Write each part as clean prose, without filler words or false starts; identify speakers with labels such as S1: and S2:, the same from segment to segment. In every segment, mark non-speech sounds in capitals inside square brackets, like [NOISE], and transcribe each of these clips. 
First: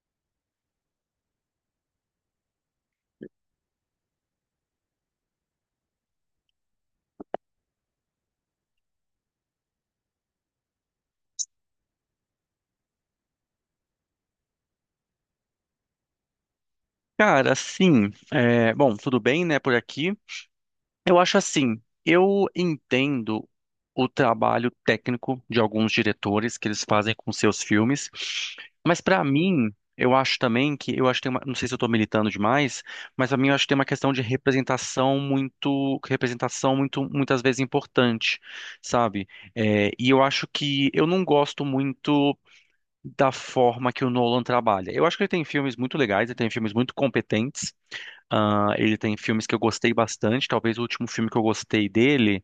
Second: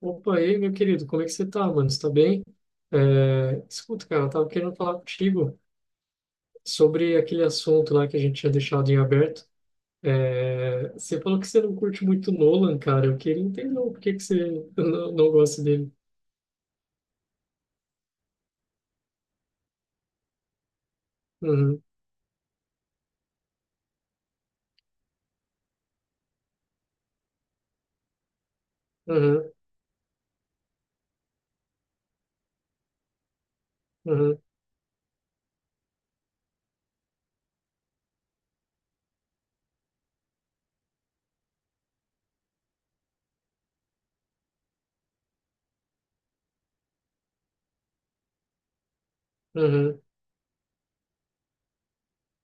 S1: Opa, e aí, meu querido, como é que você tá, mano? Você tá bem? É, escuta, cara, eu tava querendo falar contigo sobre aquele assunto lá que a gente tinha deixado em aberto. É, você falou que você não curte muito Nolan, cara. Eu queria entender o porquê que você [LAUGHS] não gosta dele.
S2: Cara, assim, é, bom, tudo bem, né, por aqui. Eu acho assim,
S1: Uhum,
S2: eu entendo o trabalho técnico de alguns diretores que eles fazem com seus filmes, mas pra
S1: uhum,
S2: mim, eu acho também que, eu acho que tem uma, não sei se eu tô militando demais, mas pra mim eu acho que tem uma questão de
S1: uhum,
S2: representação muito, muitas vezes importante, sabe? É, e eu acho que eu não gosto muito da forma que o Nolan trabalha. Eu acho que ele tem filmes muito legais, ele tem filmes muito competentes, ele tem filmes que eu gostei
S1: uhum,
S2: bastante. Talvez o último filme que eu gostei dele,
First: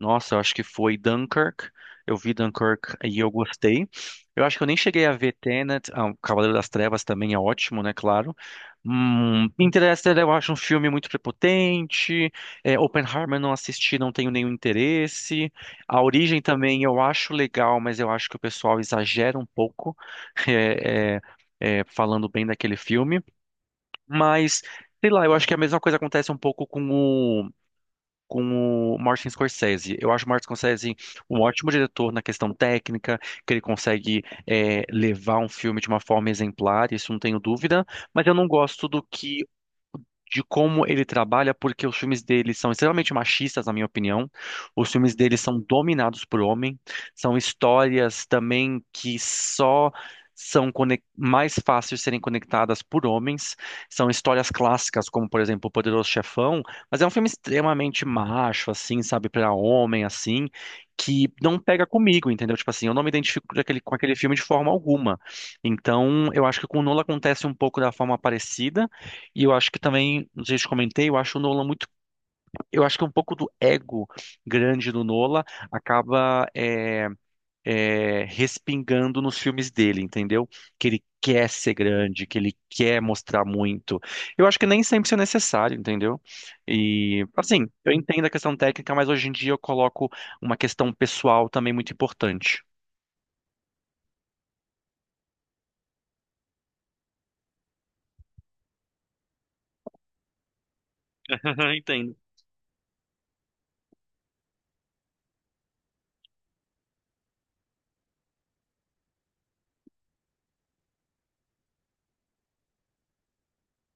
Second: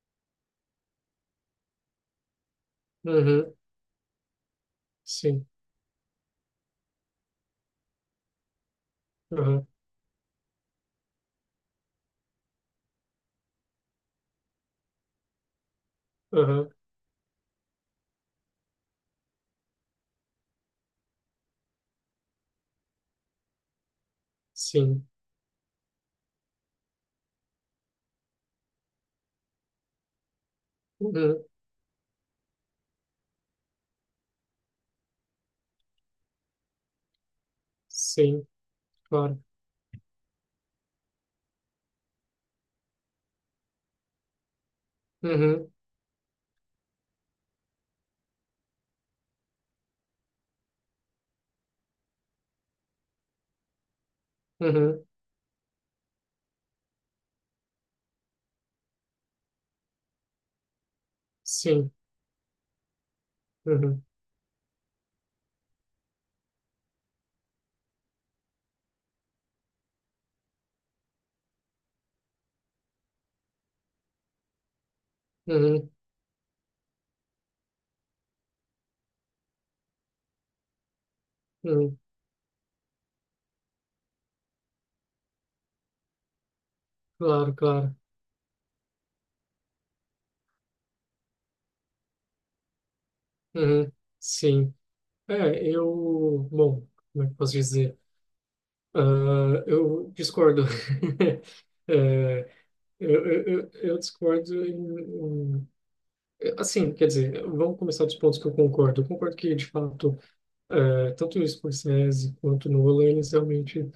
S2: nossa, eu acho que foi Dunkirk. Eu vi Dunkirk e eu
S1: uhum,
S2: gostei. Eu acho que eu nem cheguei a ver
S1: sim,
S2: Tenet. Ah, o Cavaleiro das Trevas também é ótimo, né? Claro.
S1: uhum,
S2: Interestelar eu acho um filme muito prepotente. É, Oppenheimer eu não assisti, não tenho nenhum interesse. A Origem
S1: uhum,
S2: também eu acho legal, mas eu acho que o pessoal exagera um pouco. [LAUGHS] É, é, é, falando bem daquele filme. Mas,
S1: sim,
S2: sei lá, eu acho que a mesma coisa acontece um pouco com o Martin Scorsese. Eu acho o Martin Scorsese um
S1: uhum,
S2: ótimo diretor na questão técnica, que ele consegue é, levar um filme de uma forma exemplar, isso não tenho dúvida, mas eu não
S1: sim,
S2: gosto do
S1: claro.
S2: que de como ele trabalha, porque os filmes dele são extremamente machistas, na minha opinião. Os filmes dele são
S1: Uhum,
S2: dominados por homem, são histórias também que só são mais fáceis de serem conectadas por homens. São histórias
S1: uhum,
S2: clássicas, como por exemplo O Poderoso Chefão, mas é um filme extremamente macho, assim, sabe, para homem, assim, que não pega
S1: sim,
S2: comigo, entendeu? Tipo assim, eu não me identifico com
S1: uhum,
S2: aquele filme de forma alguma. Então, eu acho que com o Nolan acontece um pouco da forma parecida. E eu acho que também, não sei se eu comentei, eu acho o Nolan muito. Eu acho que um pouco do ego grande do Nolan
S1: uhum,
S2: acaba respingando nos filmes dele, entendeu? Que ele quer ser
S1: uhum,
S2: grande, que ele quer mostrar muito. Eu acho que nem sempre isso é necessário, entendeu? E,
S1: claro,
S2: assim, eu
S1: claro,
S2: entendo a questão técnica, mas hoje em dia eu coloco uma questão pessoal também muito importante.
S1: uhum, sim. É, bom, como é que eu posso dizer? Ah, eu discordo. [LAUGHS]
S2: [LAUGHS] Entendo.
S1: É, eu discordo assim, quer dizer, vamos começar dos pontos que eu concordo. Eu concordo que, de fato, é, tanto o Scorsese quanto o Nolan, eles realmente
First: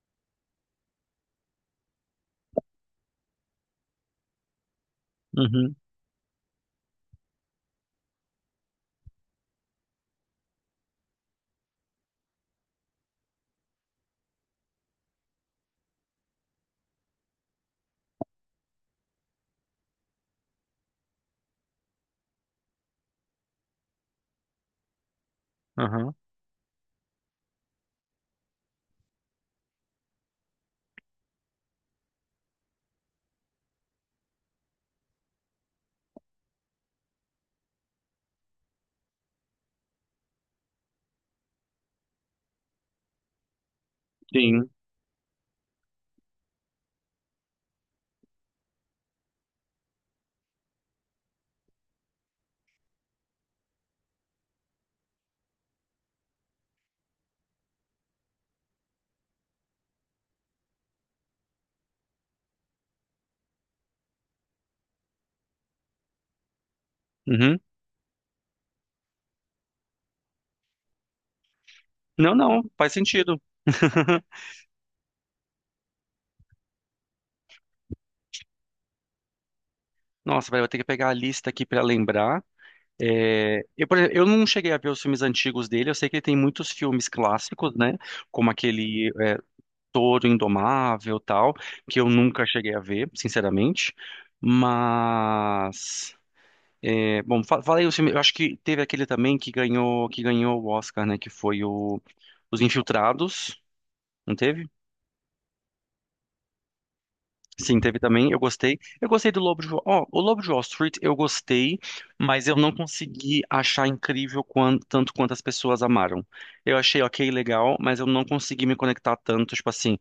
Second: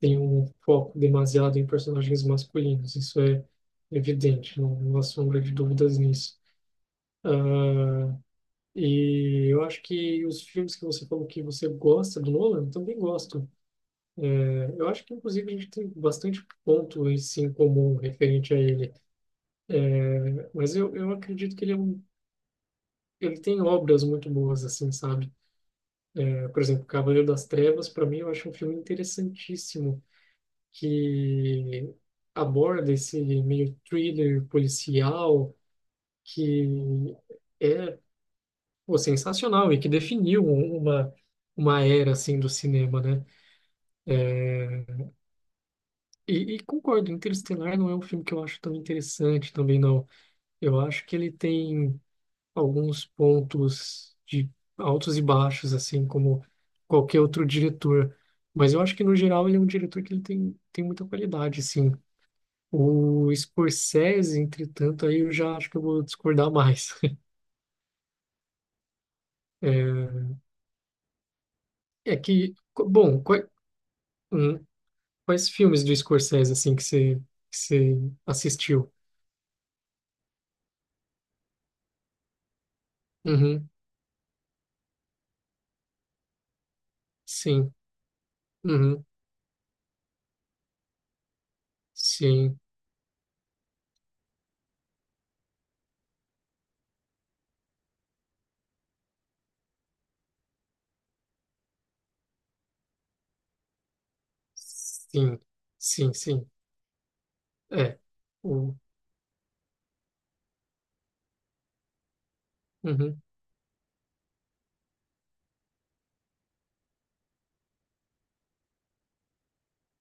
S1: têm um foco demasiado em personagens masculinos. Isso é evidente, não, não há sombra de
S2: Uhum,
S1: dúvidas nisso. Ah, e eu acho que os filmes que você falou que você gosta do Nolan, eu também gosto. É, eu acho que, inclusive, a gente tem bastante ponto em si em comum referente a ele. Mas eu acredito que ele tem obras muito boas, assim, sabe?
S2: uhum,
S1: É, por exemplo, Cavaleiro das Trevas, para mim, eu acho um filme interessantíssimo que aborda esse meio thriller policial que é, pô, sensacional e que definiu uma era, assim, do cinema, né?
S2: sim.
S1: É, e concordo, Interestelar não é um filme que eu acho tão interessante também, não. Eu acho que ele tem alguns pontos de altos e baixos, assim como qualquer outro diretor. Mas eu acho que, no geral, ele é um diretor que ele tem muita qualidade, sim. O Scorsese, entretanto, aí eu já acho que eu vou discordar mais. [LAUGHS]
S2: Uhum.
S1: É
S2: Não,
S1: que,
S2: não, faz
S1: bom,
S2: sentido. [LAUGHS]
S1: hum, quais filmes do Scorsese, assim, que você assistiu?
S2: Nossa, vai eu vou ter que pegar a lista aqui pra lembrar. É,
S1: Uhum,
S2: eu, por exemplo, eu não cheguei a ver os filmes antigos dele, eu sei que ele tem muitos filmes
S1: sim,
S2: clássicos, né? Como
S1: uhum,
S2: aquele é, Touro Indomável tal, que eu nunca
S1: sim,
S2: cheguei a ver, sinceramente. Mas, é, bom, falei os filmes, eu acho que teve aquele também que ganhou o Oscar, né? Que foi o Os Infiltrados, não teve?
S1: sim, sim, sim,
S2: Sim, teve
S1: é.
S2: também. Eu
S1: O,
S2: gostei. Eu gostei do Lobo de Wall. Ó, o Lobo de Wall Street eu gostei, mas eu não
S1: uhum,
S2: consegui achar incrível tanto quanto as pessoas amaram. Eu achei ok, legal, mas eu não consegui me conectar tanto. Tipo assim,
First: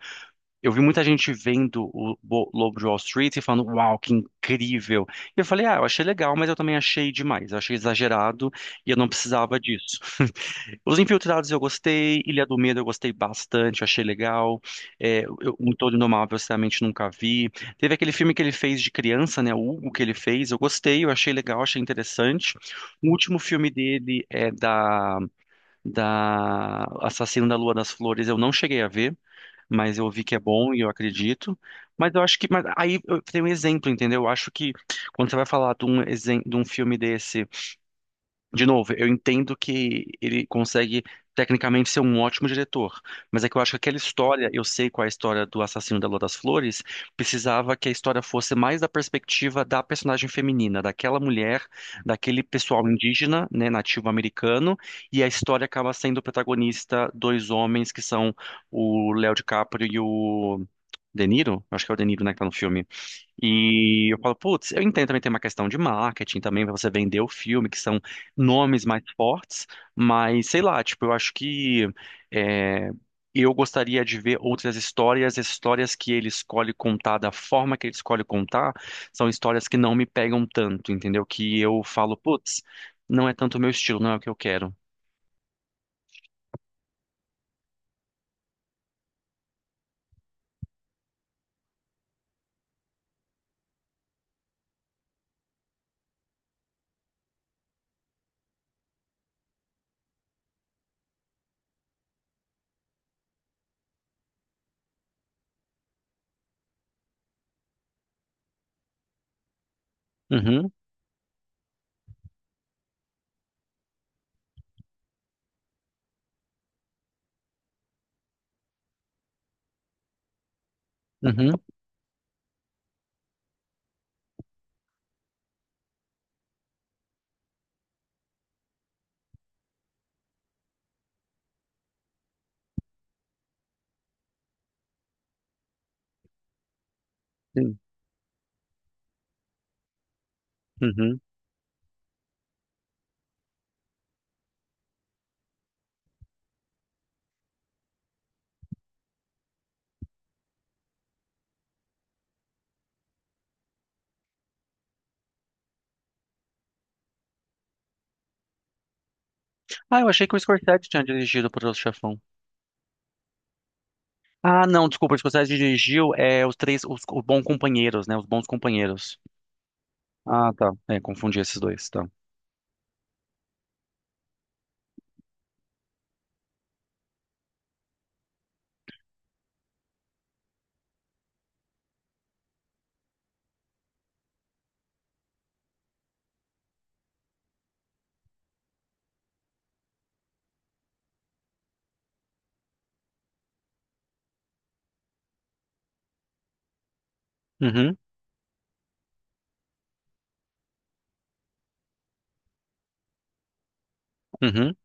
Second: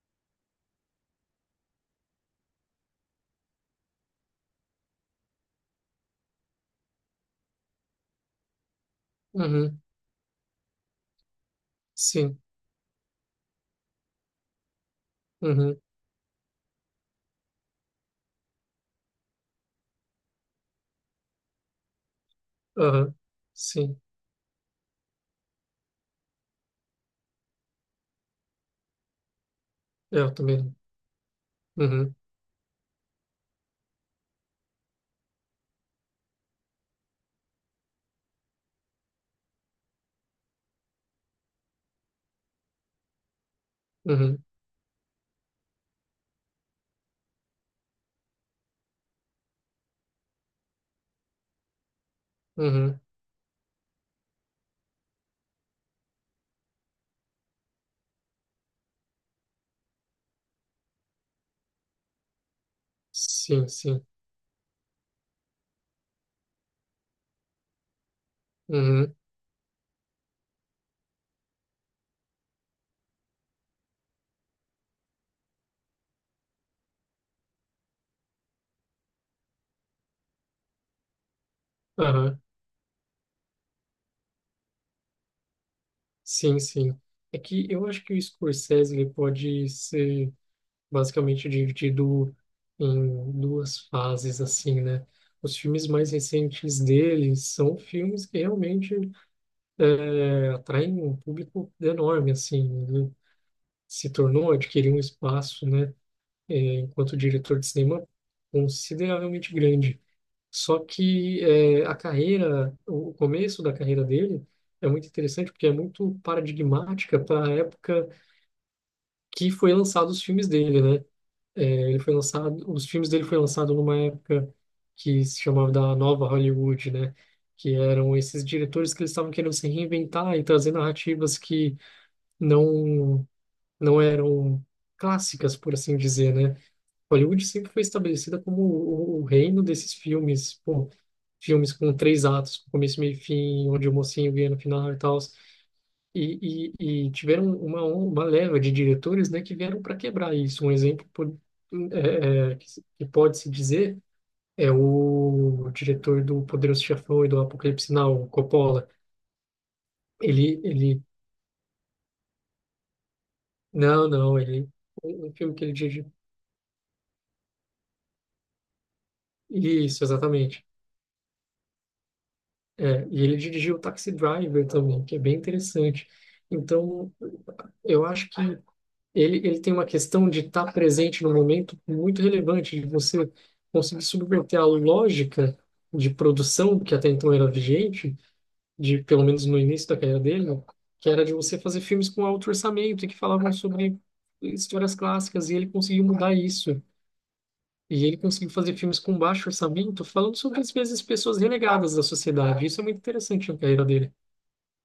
S2: eu vi muita gente vendo o Lobo de Wall Street e falando, uau, que incrível. E eu falei, ah, eu achei legal, mas eu também achei demais. Eu achei exagerado e eu não precisava
S1: uhum.
S2: disso. Os Infiltrados eu gostei,
S1: Sim.
S2: Ilha do Medo eu gostei bastante, achei legal. É, eu, um
S1: Uhum.
S2: Todo Indomável eu sinceramente nunca vi. Teve aquele filme que ele fez de criança, né? O Hugo que ele fez, eu gostei, eu achei legal, achei interessante. O
S1: Aham.
S2: último filme
S1: Sim.
S2: dele é da, da Assassino da Lua das Flores, eu não cheguei a ver, mas eu
S1: É,
S2: vi
S1: eu
S2: que é bom
S1: também.
S2: e eu acredito.
S1: Não.
S2: Mas
S1: Uhum.
S2: eu acho que. Mas aí eu tenho um exemplo, entendeu? Eu acho que quando você vai falar de um, de um filme desse. De novo, eu entendo que ele consegue tecnicamente ser um ótimo diretor, mas é que eu acho que aquela
S1: Uhum.
S2: história, eu sei qual é a história do assassino da Lua das Flores, precisava que a história fosse mais da perspectiva da personagem feminina, daquela mulher, daquele pessoal
S1: Uhum.
S2: indígena, né, nativo americano, e a história acaba sendo o protagonista dois homens que são o Léo DiCaprio e o De Niro, acho que é o De Niro, né, que tá no filme.
S1: Sim, sim.
S2: E eu falo, putz, eu entendo também tem uma questão de marketing também, pra você vender o filme, que são nomes mais
S1: Uhum.
S2: fortes, mas sei lá, tipo, eu acho que é, eu gostaria de ver outras histórias, as histórias que ele escolhe contar, da forma que ele escolhe contar, são histórias que não me pegam tanto, entendeu? Que eu falo,
S1: Aham.
S2: putz, não é tanto o meu estilo, não é o que eu quero.
S1: Sim, sim. É que eu acho que o Scorsese ele pode ser basicamente dividido em duas fases, assim, né? Os filmes mais recentes dele são filmes que realmente é, atraem um público enorme, assim. Ele se tornou, adquiriu um espaço, né? Eh, enquanto diretor de cinema consideravelmente grande.
S2: Uhum,
S1: Só que é, a carreira, o começo da carreira dele é muito interessante porque é muito paradigmática para a época que foi lançado os filmes dele, né?
S2: uhum,
S1: É, os filmes dele foi lançado numa época que se chamava da Nova Hollywood, né? Que eram esses diretores que eles estavam querendo se reinventar e trazer narrativas que não não eram clássicas, por assim dizer, né? Hollywood sempre
S2: sim,
S1: foi estabelecida como o reino desses filmes, pô,
S2: uhum.
S1: filmes com três atos, com começo, meio e fim, onde o mocinho ganha no final e tal. E tiveram uma leva de diretores, né, que vieram para quebrar isso. Um exemplo que pode se dizer é o diretor do Poderoso Chefão e do Apocalipse Now, o Coppola.
S2: Ah, eu achei que o
S1: Ele,
S2: Scorsese
S1: ele,
S2: tinha dirigido para o Poderoso Chefão.
S1: não, não,
S2: Ah,
S1: ele,
S2: não, desculpa,
S1: um um filme
S2: Responsabilidade
S1: que
S2: de
S1: ele
S2: Dirigir
S1: dirige.
S2: é os três, os bons companheiros, né? Os bons companheiros.
S1: Isso,
S2: Ah,
S1: exatamente.
S2: tá. É, confundi esses dois, tá.
S1: É, e ele dirigiu Taxi Driver também, que é bem interessante. Então, eu acho que ele tem uma questão de estar presente no momento muito relevante, de você conseguir subverter a lógica de produção que até então era vigente, de pelo menos no início da carreira dele, que era de você fazer filmes com alto orçamento e que falavam sobre histórias clássicas, e ele conseguiu mudar isso.
S2: Uhum,
S1: E ele conseguiu fazer filmes com baixo orçamento, falando sobre, às vezes, pessoas renegadas da sociedade. Isso é muito interessante na carreira dele.
S2: uhum.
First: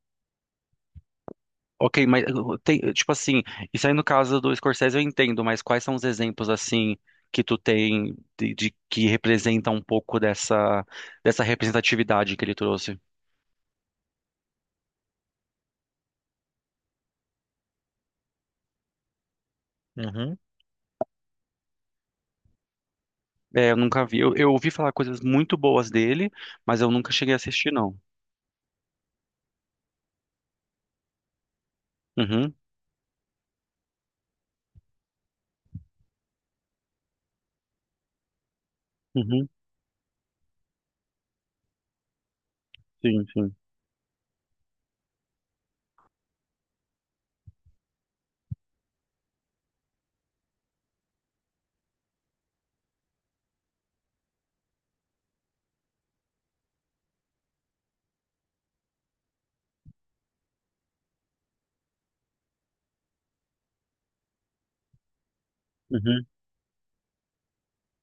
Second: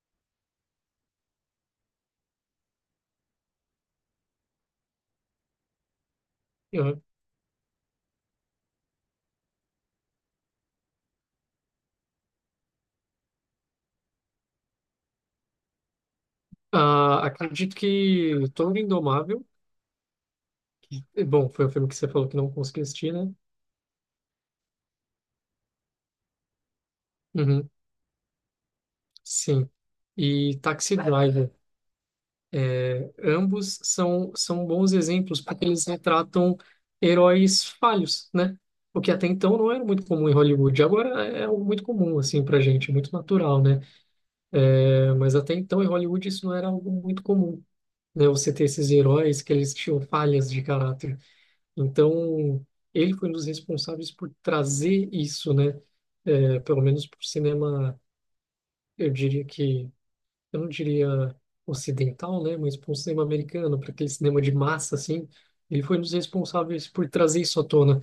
S2: Ok, mas tem, tipo assim, isso aí no caso do Scorsese eu entendo, mas quais são os exemplos, assim,
S1: Eu,
S2: que tu tem de que representa um pouco dessa, dessa representatividade que ele trouxe?
S1: ah, acredito que o Toro Indomável.
S2: Uhum.
S1: E, bom, foi o filme que você falou que não conseguiu assistir, né?
S2: É, eu nunca vi. Eu ouvi falar coisas muito boas dele, mas eu nunca cheguei a
S1: Uhum,
S2: assistir, não.
S1: sim. E Taxi Driver.
S2: Uhum,
S1: Ambos são bons exemplos porque eles retratam heróis falhos, né? O que até
S2: uhum,
S1: então não era muito comum em Hollywood. Agora é algo muito comum, assim, pra gente, muito
S2: sim, sim.
S1: natural, né? É, mas até então em Hollywood isso não era algo muito comum, né? Você ter esses heróis que eles tinham falhas de caráter. Então, ele foi um dos responsáveis por trazer isso, né? É, pelo menos para o cinema, eu diria que, eu não diria ocidental, né? Mas para o cinema americano, para aquele cinema de massa, assim, ele foi um dos
S2: Uhum,
S1: responsáveis por trazer isso à tona.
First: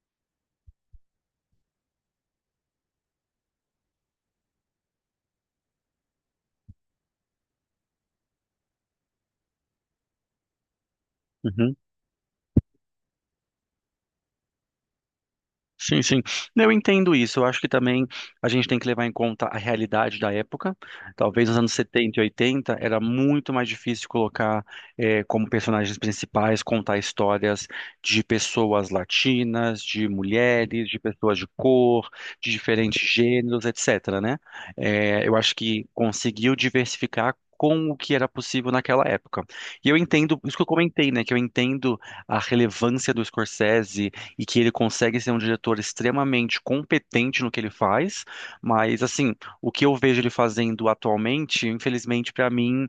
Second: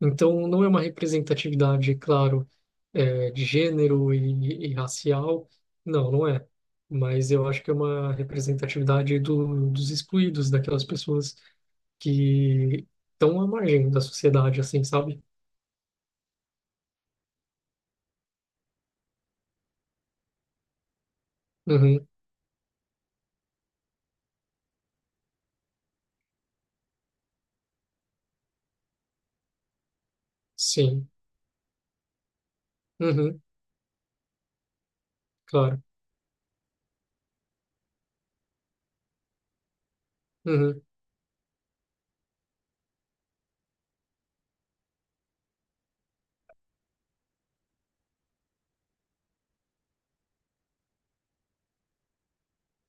S1: Então, não é uma representatividade, claro, é, de gênero e racial, não é. Mas eu acho que é uma representatividade dos excluídos, daquelas pessoas
S2: uhum.
S1: que estão à margem da sociedade, assim, sabe?
S2: Sim, sim. Eu entendo isso. Eu acho que também a gente tem que levar em conta a realidade da época. Talvez nos anos
S1: Uhum,
S2: 70 e 80 era muito mais difícil colocar como personagens principais, contar histórias de pessoas latinas, de mulheres, de
S1: sim.
S2: pessoas de cor, de diferentes
S1: Uhum,
S2: gêneros, etc., né? Eu acho
S1: claro.
S2: que conseguiu diversificar com o que era possível naquela época. E eu entendo, isso que eu
S1: Uhum,
S2: comentei, né, que eu entendo a relevância do Scorsese e que ele consegue ser um diretor extremamente competente no que ele faz, mas assim, o que eu vejo ele fazendo atualmente, infelizmente para mim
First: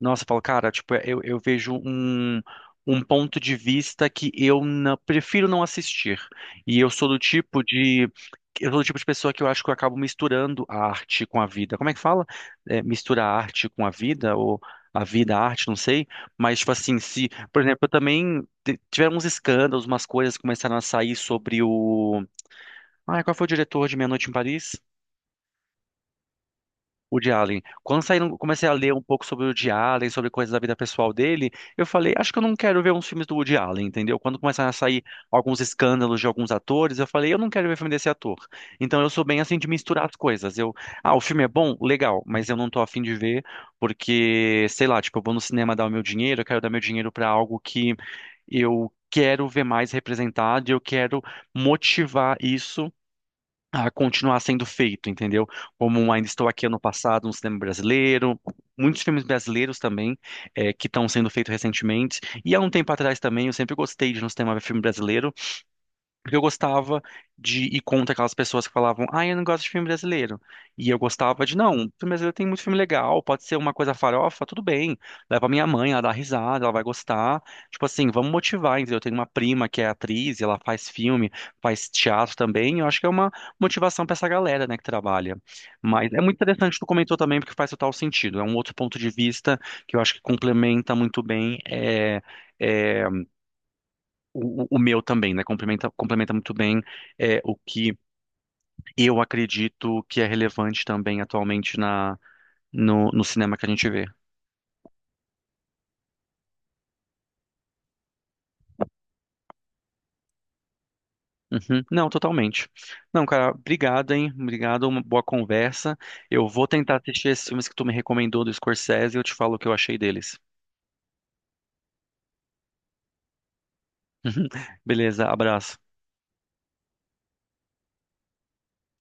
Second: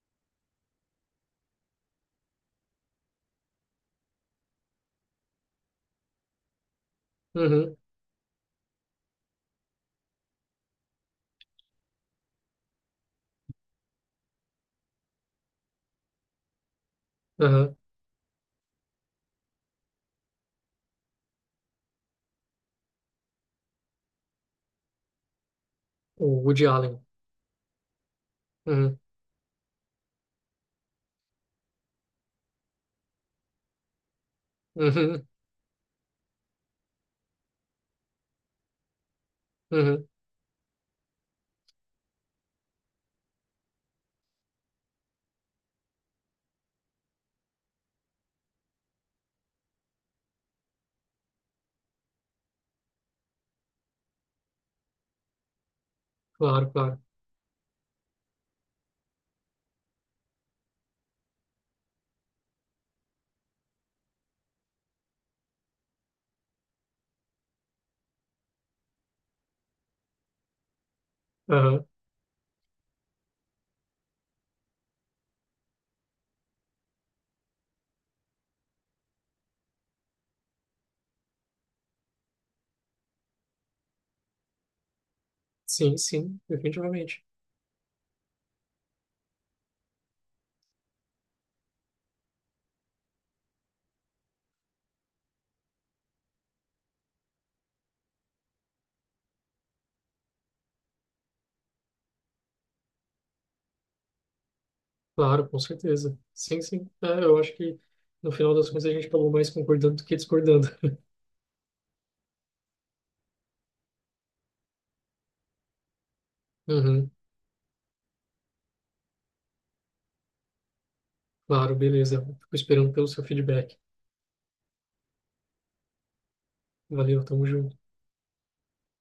S2: nossa, eu falo, cara, tipo, é, eu vejo um, um ponto de vista que eu prefiro não assistir. E eu sou do tipo
S1: uhum,
S2: de. Eu sou do tipo de pessoa que eu acho que eu acabo misturando a arte com a vida. Como é que fala? É, mistura a arte com a vida, ou a vida, a arte, não sei. Mas, tipo assim, se, por
S1: uhum.
S2: exemplo, eu também tiveram uns escândalos, umas coisas que começaram a sair sobre o. Ah, qual foi o diretor de Meia Noite em Paris?
S1: O Woody Allen.
S2: O de Allen. Quando saíram, comecei a ler
S1: Uhum,
S2: um pouco sobre o de Allen, sobre coisas da vida pessoal dele, eu falei, acho que eu não quero ver uns filmes do Woody Allen, entendeu? Quando começaram a sair
S1: uhum,
S2: alguns escândalos de alguns atores, eu falei, eu não quero ver filme desse ator. Então eu sou bem assim de misturar
S1: uhum.
S2: as coisas. Eu, ah, o filme é bom? Legal, mas eu não tô afim de ver porque, sei lá, tipo, eu vou no cinema dar o meu dinheiro, eu quero dar meu dinheiro pra algo que eu quero ver mais representado e eu quero motivar isso a continuar sendo feito, entendeu? Como um Ainda Estou Aqui
S1: Claro,
S2: ano
S1: claro.
S2: passado, no cinema brasileiro, muitos filmes brasileiros também que estão sendo feitos recentemente. E há um tempo atrás também eu sempre gostei de ir no cinema ver filme brasileiro. Porque eu gostava de ir contra aquelas pessoas que falavam, ah, eu não gosto de filme brasileiro. E eu gostava de, não,
S1: Uhum.
S2: filme brasileiro tem muito filme legal, pode ser uma coisa farofa, tudo bem. Leva pra minha mãe, ela dá risada, ela vai gostar. Tipo assim, vamos motivar, entendeu? Eu tenho uma prima que é atriz, e ela faz filme, faz teatro também. Eu acho que é uma motivação pra essa galera, né, que trabalha.
S1: Sim,
S2: Mas é muito
S1: sim,
S2: interessante o que tu comentou
S1: definitivamente.
S2: também, porque faz total sentido. É um outro ponto de vista que eu acho que complementa muito bem. É, o meu também, né? Complementa, complementa muito bem é, o que eu acredito que é relevante também atualmente na, no cinema que a gente vê.
S1: Claro, com certeza. Sim, sim. É, eu acho que no final das contas a gente acabou mais concordando do que discordando. [LAUGHS]
S2: Uhum. Não, totalmente. Não, cara, obrigado, hein? Obrigado, uma boa conversa. Eu vou tentar
S1: Uhum,
S2: assistir esses filmes que tu me recomendou do Scorsese e eu te falo o que eu achei deles.
S1: claro, beleza. Fico esperando pelo seu feedback.
S2: [LAUGHS] Beleza, abraço.
S1: Valeu, tamo junto.